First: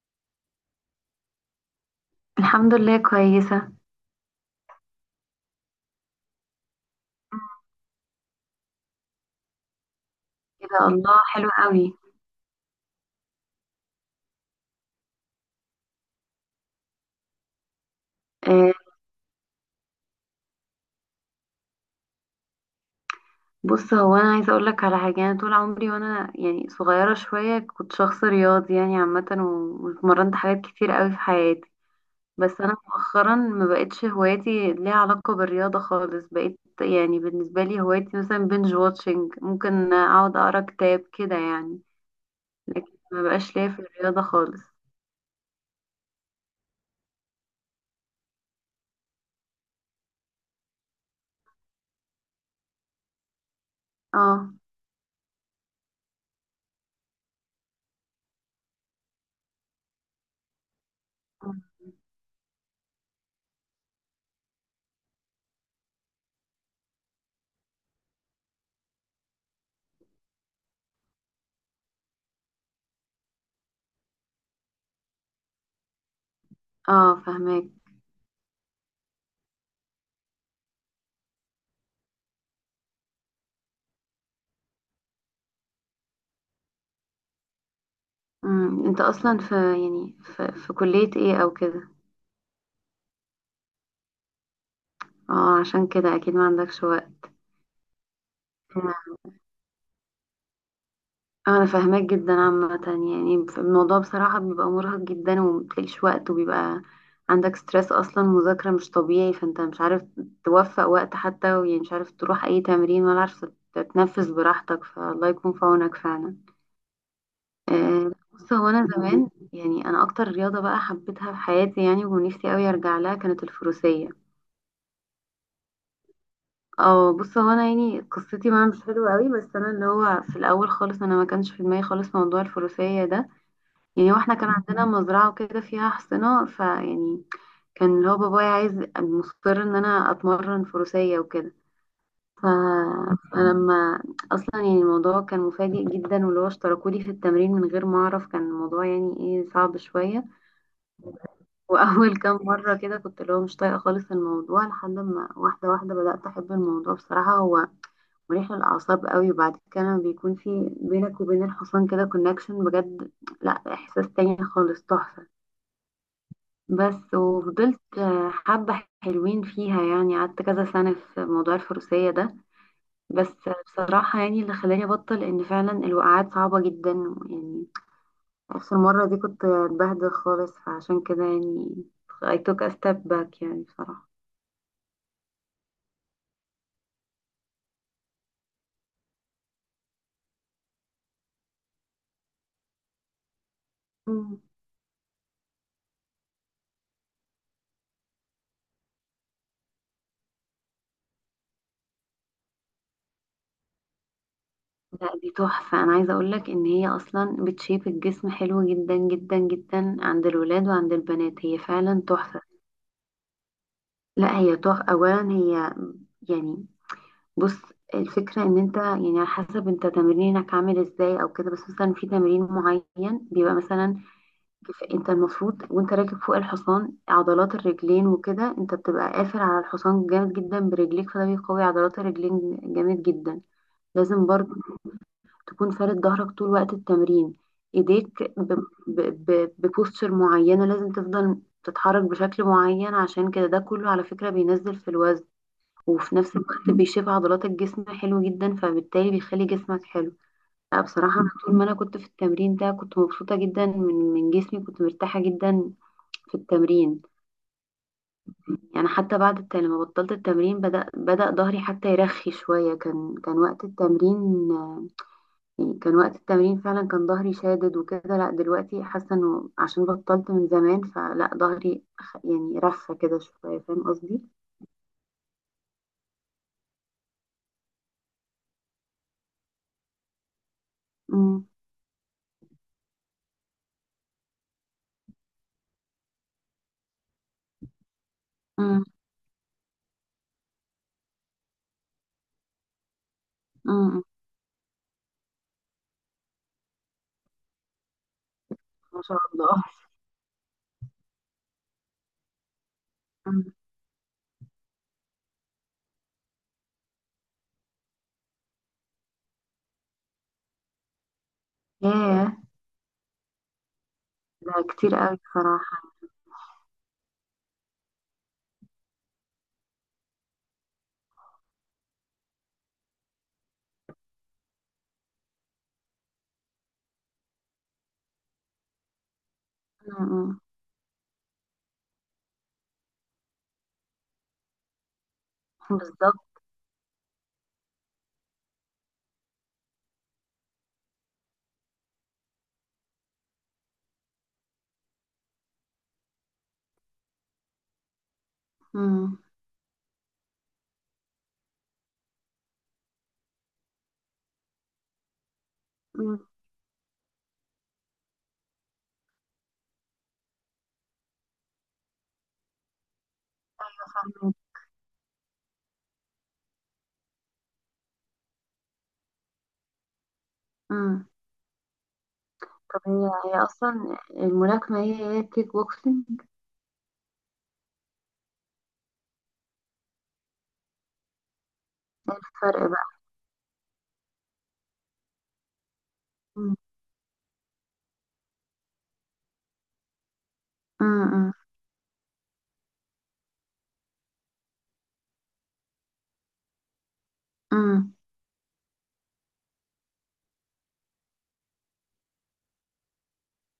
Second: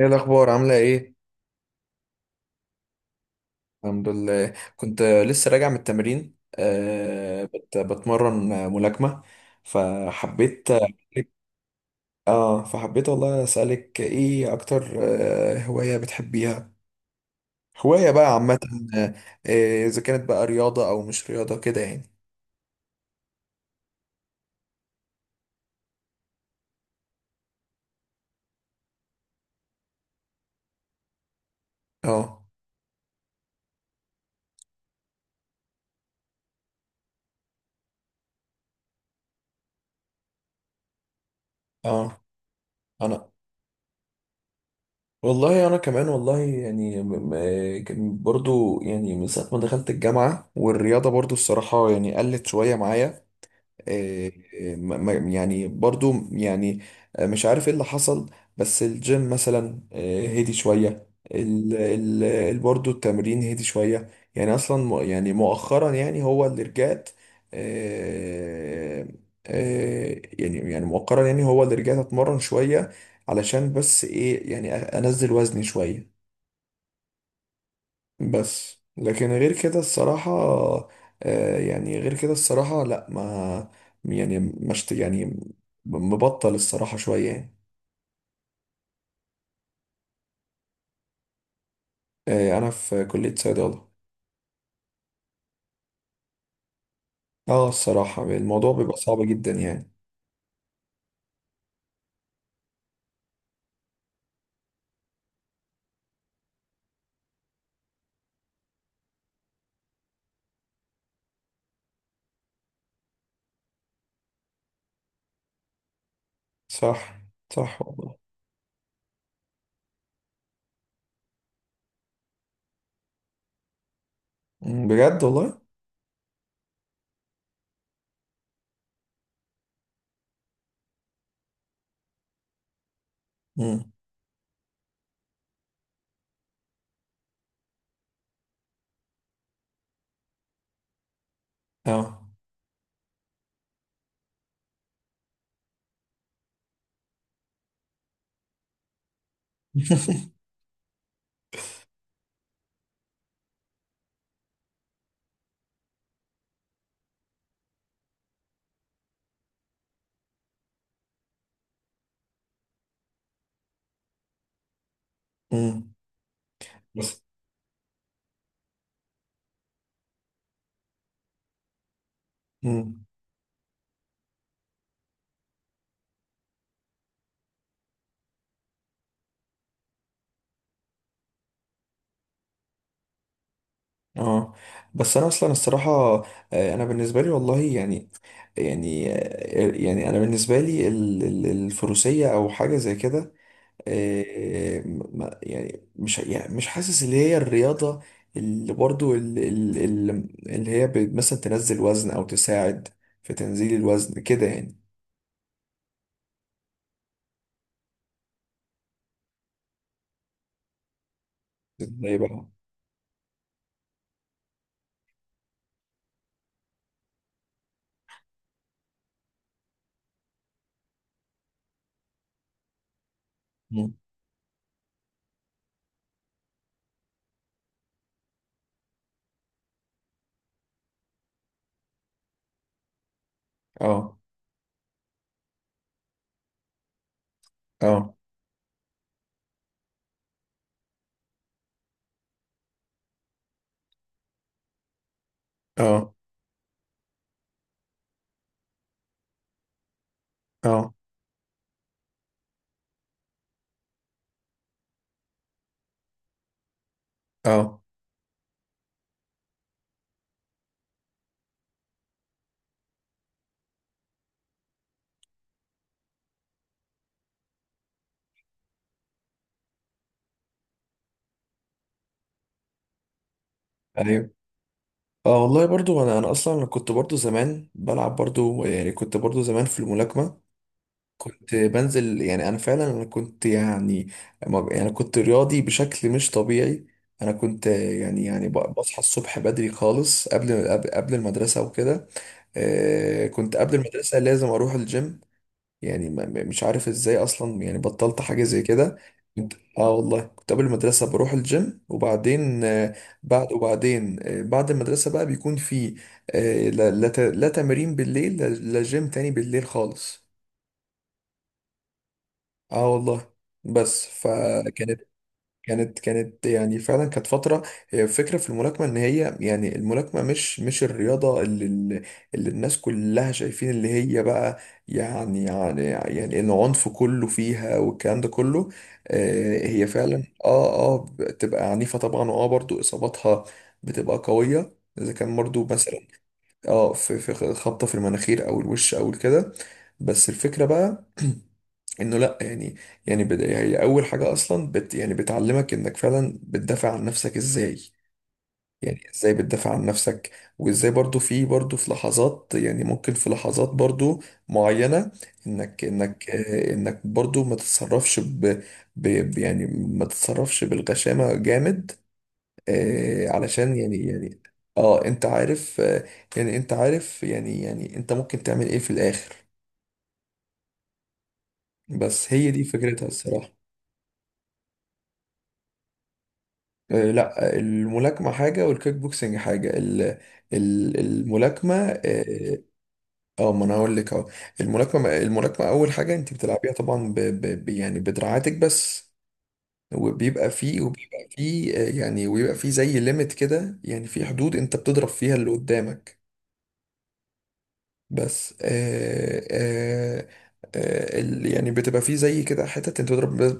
ايه الاخبار؟ عامله ايه؟ الحمد لله كويسة. الحمد لله. كنت لسه راجع من التمرين، بتمرن ملاكمه، فحبيت. ايه ده الله حلو قوي. اه، فحبيت والله. اسالك ايه اكتر؟ هوايه بتحبيها؟ هوايه بقى عامه؟ آه، آه. اذا كانت بقى رياضه او مش رياضه، كده يعني. بص هو انا عايزة اقول لك على حاجة، انا طول عمري وانا يعني صغيرة شوية كنت شخص رياضي يعني عامة، واتمرنت حاجات كتير قوي في حياتي. اه، بس انا مؤخرا ما بقتش هواياتي ليها علاقة بالرياضة خالص، بقيت يعني بالنسبة لي هوايتي مثلا بنج واتشنج، ممكن اقعد اقرا كتاب كده يعني. اه، لكن ما انا بقاش ليا في الرياضة خالص. والله، انا كمان والله. يعني كان برضو يعني من ساعه ما دخلت الجامعه والرياضه برضو الصراحه يعني قلت شويه معايا. آه، اه، يعني برضو يعني. مش عارف ايه اللي حصل. بس الجيم مثلا، هدي شوية. برضو التمرين هدي شوية. يعني اصلا يعني مؤخرا يعني هو اللي رجعت. آه. يعني يعني مؤخرا يعني هو اللي رجعت اتمرن شوية. علشان بس ايه يعني انزل وزني شوية. اه، فهمك. بس، لكن غير كده الصراحة. يعني غير كده الصراحة، لا ما. يعني مش يعني. مبطل الصراحة شوية يعني. انت اصلا في يعني في كلية ايه او كده؟ أنا في كلية صيدلة. اه، عشان كده اكيد ما عندكش وقت. اه، الصراحة الموضوع بيبقى صعب جدا يعني. انا فاهماك جدا عامة، يعني الموضوع بصراحة بيبقى مرهق جدا ومبتلاقيش وقت، وبيبقى عندك ستريس، اصلا مذاكرة مش طبيعي، فانت مش عارف توفق وقت حتى، يعني مش عارف تروح اي تمرين ولا عارف تتنفس براحتك، فالله يكون في عونك فعلا. صح. صح والله. بص هو انا زمان يعني انا اكتر رياضة بقى حبيتها في حياتي يعني ونفسي اوي ارجع لها كانت الفروسية. مم، بجد والله. اه، بص هو انا يعني قصتي معاه مش حلوه قوي، بس انا اللي هو في الاول خالص انا ما كانش في دماغي خالص موضوع الفروسيه ده. مم. يعني هو احنا كان عندنا مزرعه وكده فيها حصنه فيعني كان اللي هو بابايا عايز مصر ان انا اتمرن فروسيه وكده. اه. ف... فلما اصلا يعني الموضوع كان مفاجئ جدا واللي هو اشتركولي في التمرين من غير ما اعرف، كان الموضوع يعني ايه صعب شويه. واول كام مره كده كنت اللي هو مش طايقه خالص الموضوع، لحد ما واحده واحده بدات احب الموضوع. بصراحه هو مريح للأعصاب قوي، وبعد كده لما بيكون في بينك وبين الحصان كده كونكشن بجد، لا إحساس تاني خالص تحفة. مم. بس بس. وفضلت حبة حلوين فيها، يعني قعدت كذا سنة في موضوع الفروسية ده. مم. بس بصراحة يعني اللي خلاني أبطل إن فعلا الوقعات صعبة جدا، يعني آخر مرة دي كنت اتبهدل خالص فعشان كده يعني I took a step back يعني بصراحة. اه، بس انا اصلا الصراحه. انا بالنسبه لي والله يعني. يعني يعني انا بالنسبه لي الفروسيه او حاجه زي كده. يعني مش يعني مش حاسس اللي هي الرياضه. اللي برضو اللي هي مثلا تنزل وزن او تساعد في تنزيل الوزن، كده يعني. لا دي تحفة، أنا عايزة أقولك إن هي أصلا بتشيب الجسم حلو جدا جدا جدا عند الولاد وعند البنات، هي فعلا ازاي تحفة. بقى؟ لا هي تحفة أولا، هي يعني بص الفكرة إن أنت يعني على حسب أنت تمرينك عامل إزاي أو كده، بس مثلا في تمرين معين بيبقى مم. مثلا أنت المفروض وأنت راكب فوق الحصان عضلات الرجلين وكده أنت بتبقى قافل على الحصان جامد جدا برجليك، فده بيقوي عضلات الرجلين جامد جدا. اه، لازم برضو تكون فارد ظهرك طول وقت التمرين، اه، ايديك ببوستشر معينة لازم تفضل تتحرك بشكل معين، عشان كده ده كله على فكرة بينزل في الوزن، اه، وفي نفس الوقت بيشيب عضلات الجسم حلو جدا فبالتالي بيخلي جسمك حلو. لا اه، بصراحة، أنا طول ما أنا كنت في التمرين ده كنت مبسوطة جدا من جسمي كنت مرتاحة جدا في التمرين. اه، يعني حتى بعد لما بطلت التمرين بدأ ظهري حتى يرخي شوية، كان وقت التمرين يعني كان وقت التمرين فعلا كان ظهري شادد وكده. لا دلوقتي حاسة انه عشان بطلت من زمان فلا ظهري يعني رفة كده شوية، فاهم قصدي؟ ايوه، اه. والله برضو انا اصلا كنت برضو زمان بلعب برضو، يعني كنت برضو زمان في الملاكمه. أمم، كنت بنزل. يعني انا فعلا، انا كنت يعني. يعني كنت رياضي بشكل مش طبيعي. انا كنت يعني يعني أمم، بصحى الصبح بدري خالص قبل المدرسه وكده. كنت قبل أمم. المدرسه لازم اروح الجيم. يعني مش عارف ازاي اصلا، يعني بطلت حاجه زي كده. ما شاء كنت، الله. والله كنت قبل المدرسه بروح الجيم وبعدين بعد أمم. وبعدين بعد المدرسه بقى بيكون في. لا، لا، لا تمرين بالليل، لا، لا، جيم تاني بالليل خالص. ياه، اه والله. بس. مم. ده كتير فكانت. قوي بصراحة. كانت يعني فعلا كانت فترة. هي الفكرة في الملاكمة ان هي يعني الملاكمة مش الرياضة اللي اللي الناس كلها شايفين، اللي هي بقى يعني يعني يعني العنف كله فيها والكلام ده كله. هي أمم، فعلا، أمم. بتبقى عنيفة طبعا، واه برضو اصاباتها بتبقى قوية اذا كان برضو مثلا بالظبط. اه في خبطة في المناخير او الوش او كده. بس الفكرة بقى انه لا يعني. يعني هي اول حاجه اصلا يعني بتعلمك انك فعلا بتدافع عن نفسك ازاي. يعني أمم، ازاي بتدافع عن نفسك، وازاي برضو في برضو في لحظات. يعني ممكن في لحظات برضو معينه، انك أمم، انك انك برضو ما تتصرفش يعني ما تتصرفش بالغشامه جامد. علشان يعني فاهمة. يعني، اه، انت عارف يعني انت عارف، يعني يعني انت ممكن تعمل ايه في الاخر. أمم. بس هي دي طب فكرتها هي الصراحه. أصلا الملاكمة هي الكيك بوكسينج؟ لا، الملاكمة حاجة والكيك بوكسنج حاجة. ال ال الملاكمة، ايه اه. الفرق بقى؟ ما انا هقول لك اهو. الملاكمة، اول حاجة انت أمم، بتلعبيها طبعا يعني بدراعاتك بس. وبيبقى فيه وبيبقى أمم، فيه يعني، ويبقى فيه زي ليميت كده، يعني في حدود انت بتضرب فيها اللي قدامك. أمم. بس يعني بتبقى فيه زي كده حتت انت بتضرب بس،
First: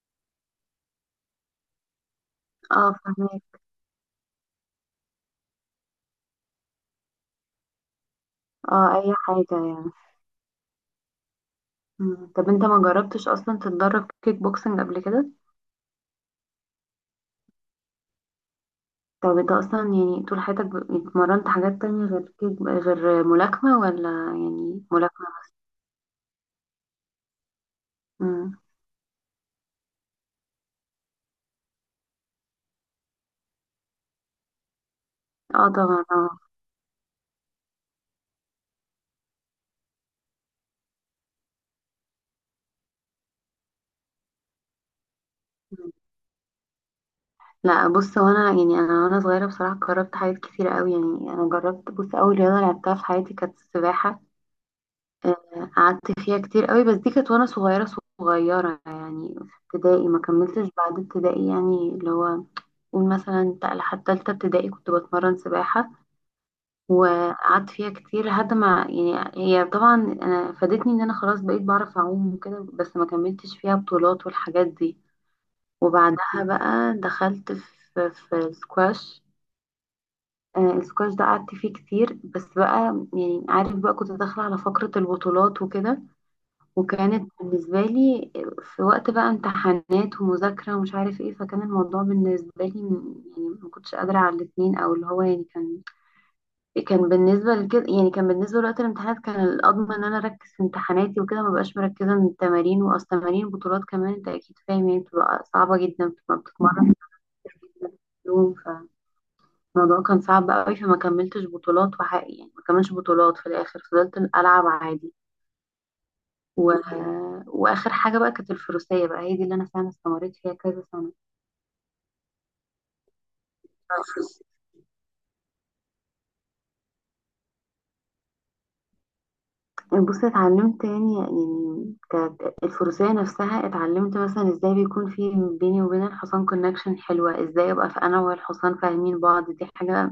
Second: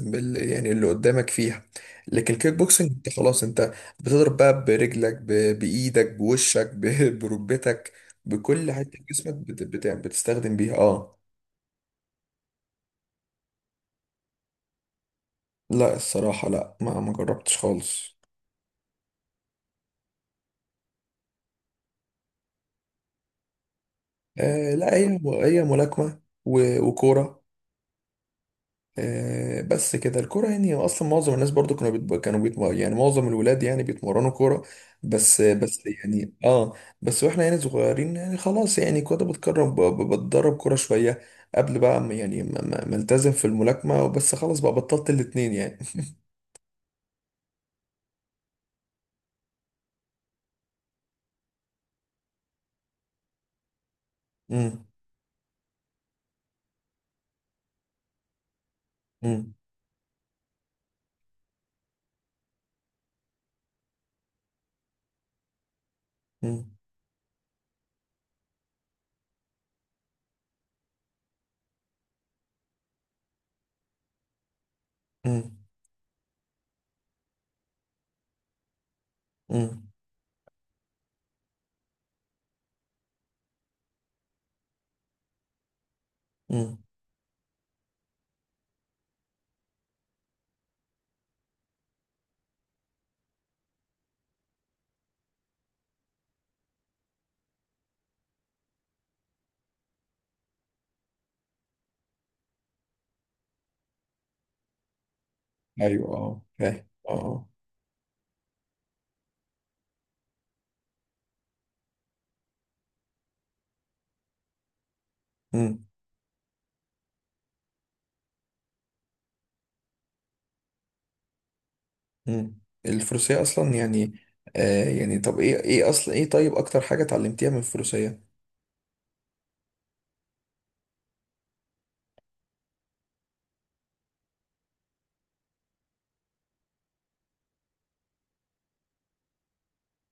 بس بال يعني اللي قدامك فيها. لكن الكيك بوكسنج اه، انت خلاص، فاهمك. انت بتضرب بقى برجلك، بايدك، بوشك، بركبتك، بكل حتة اه، في أي جسمك حاجة بت بت يعني. بتستخدم بيها، اه. مم. طب انت ما جربتش اصلا تتدرب كيك بوكسنج قبل كده؟ لا، الصراحة، لا، ما جربتش خالص. طب انت اصلا يعني طول حياتك اتمرنت حاجات تانية غير كيك، غير ملاكمة، ولا يعني لا، هي ملاكمة؟ هي ملاكمة وكورة. مم. بس كده. الكرة يعني اصلا معظم الناس برضو كانوا بيتب... كانوا بيتم... يعني معظم الولاد يعني بيتمرنوا كرة. بس اه بس طبعا اه. يعني، اه. بس واحنا يعني صغيرين يعني خلاص، يعني كنت بتكرم بتدرب كرة شوية قبل بقى يعني ما التزم في الملاكمة. بس خلاص بقى بطلت الاتنين يعني. مم. لا بص هو انا يعني انا وانا صغيرة بصراحة جربت حاجات كتير قوي، يعني انا جربت بص اول رياضة لعبتها في حياتي كانت السباحة. امم. آه، قعدت فيها كتير قوي، بس دي كانت وانا صغيرة صغيرة يعني. امم. في ابتدائي ما كملتش بعد ابتدائي يعني اللي هو قول مثلا لحد تالتة ابتدائي كنت بتمرن سباحة. امم. وقعدت فيها كتير لحد ما يعني هي طبعا انا فادتني ان انا خلاص بقيت بعرف اعوم وكده، بس ما كملتش فيها بطولات والحاجات دي. امم. وبعدها بقى دخلت في السكواش. امم. آه، السكواش ده قعدت فيه كتير، بس بقى يعني عارف بقى كنت داخلة على فقرة البطولات وكده. امم. وكانت بالنسبة لي في وقت بقى امتحانات ومذاكرة ومش عارف ايه، فكان الموضوع بالنسبة لي يعني ما كنتش قادرة على الاتنين، او اللي هو يعني كان بالنسبة لكده يعني كان بالنسبة لوقت الامتحانات كان الأضمن إن أنا أركز في امتحاناتي وكده، مبقاش مركزة من التمارين. وأصل تمارين بطولات كمان أنت أكيد فاهم يعني بتبقى صعبة جدا ايوه، بتبقى اه، فاهم، بتتمرن اه، آه. يوم. فالموضوع كان صعب قوي فما كملتش بطولات وحقي يعني ما كملتش بطولات في الآخر، فضلت ألعب عادي. امم. و... وآخر حاجة بقى كانت الفروسية بقى هي دي اللي أنا فعلا استمريت فيها كذا امم. الفروسية اصلا يعني. سنة. يعني، طب، ايه، اصلا ايه، طيب، اكتر حاجة اتعلمتيها من الفروسية؟ بصي اتعلمت يعني كانت الفروسية نفسها اتعلمت مثلا ازاي بيكون في بيني وبين الحصان كونكشن حلوة، ازاي ابقى في انا والحصان فاهمين بعض، دي حاجة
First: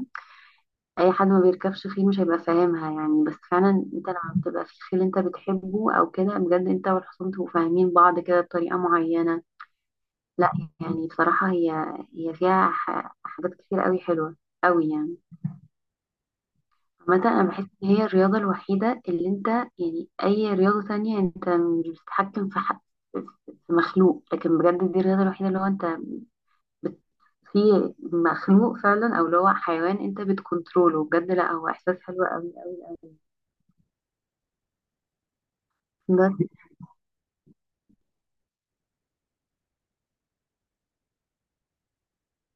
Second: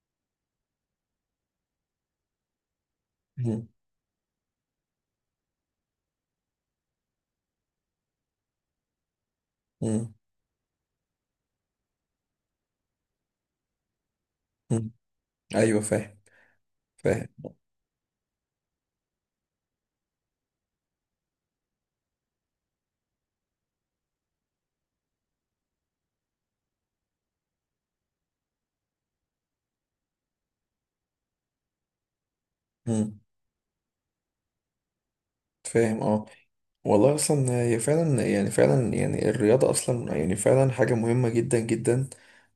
اي حد ما بيركبش خيل مش هيبقى فاهمها يعني. بس فعلا انت لما بتبقى في خيل انت بتحبه او كده بجد انت والحصان تبقوا فاهمين بعض كده بطريقة معينة. مم. لا يعني بصراحة هي فيها حاجات كتير قوي حلوة قوي مم. يعني. ايوه، فاهم. عامة فاهم. أنا بحس إن هي الرياضة الوحيدة اللي أنت، يعني أي رياضة تانية أنت مش بتتحكم في حق في مخلوق، لكن بجد دي الرياضة الوحيدة اللي هو أنت بت... في مخلوق فعلا أو اللي هو حيوان أنت بتكنتروله بجد. لأ هو إحساس حلو أوي أوي أوي. مم. فاهم، اه. بس. والله اصلا هي فعلا يعني، فعلا يعني الرياضه اصلا يعني فعلا حاجه مهمه جدا جدا.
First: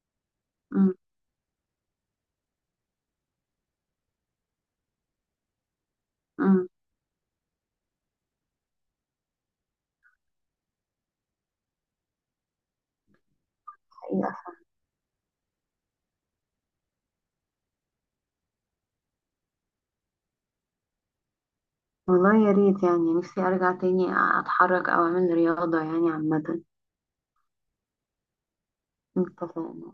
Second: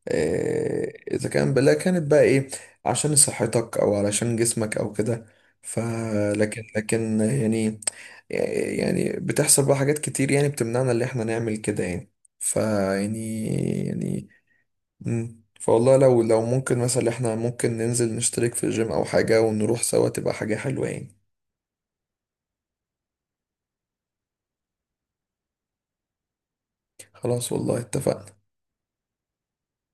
أمم، اذا كان بلا كانت بقى ايه، عشان صحتك او علشان جسمك او كده. فلكن أمم، لكن يعني، يعني بتحصل بقى حاجات كتير يعني بتمنعنا اللي احنا نعمل كده يعني. يعني. يعني. حقيقة. مم. فوالله، لو ممكن مثلا، احنا ممكن ننزل نشترك في الجيم او حاجة ونروح سوا، تبقى حاجة حلوة يعني. والله يا ريت يعني نفسي أرجع تاني أتحرك أو أعمل رياضة يعني عامة. خلاص والله، اتفقنا. اتفقنا.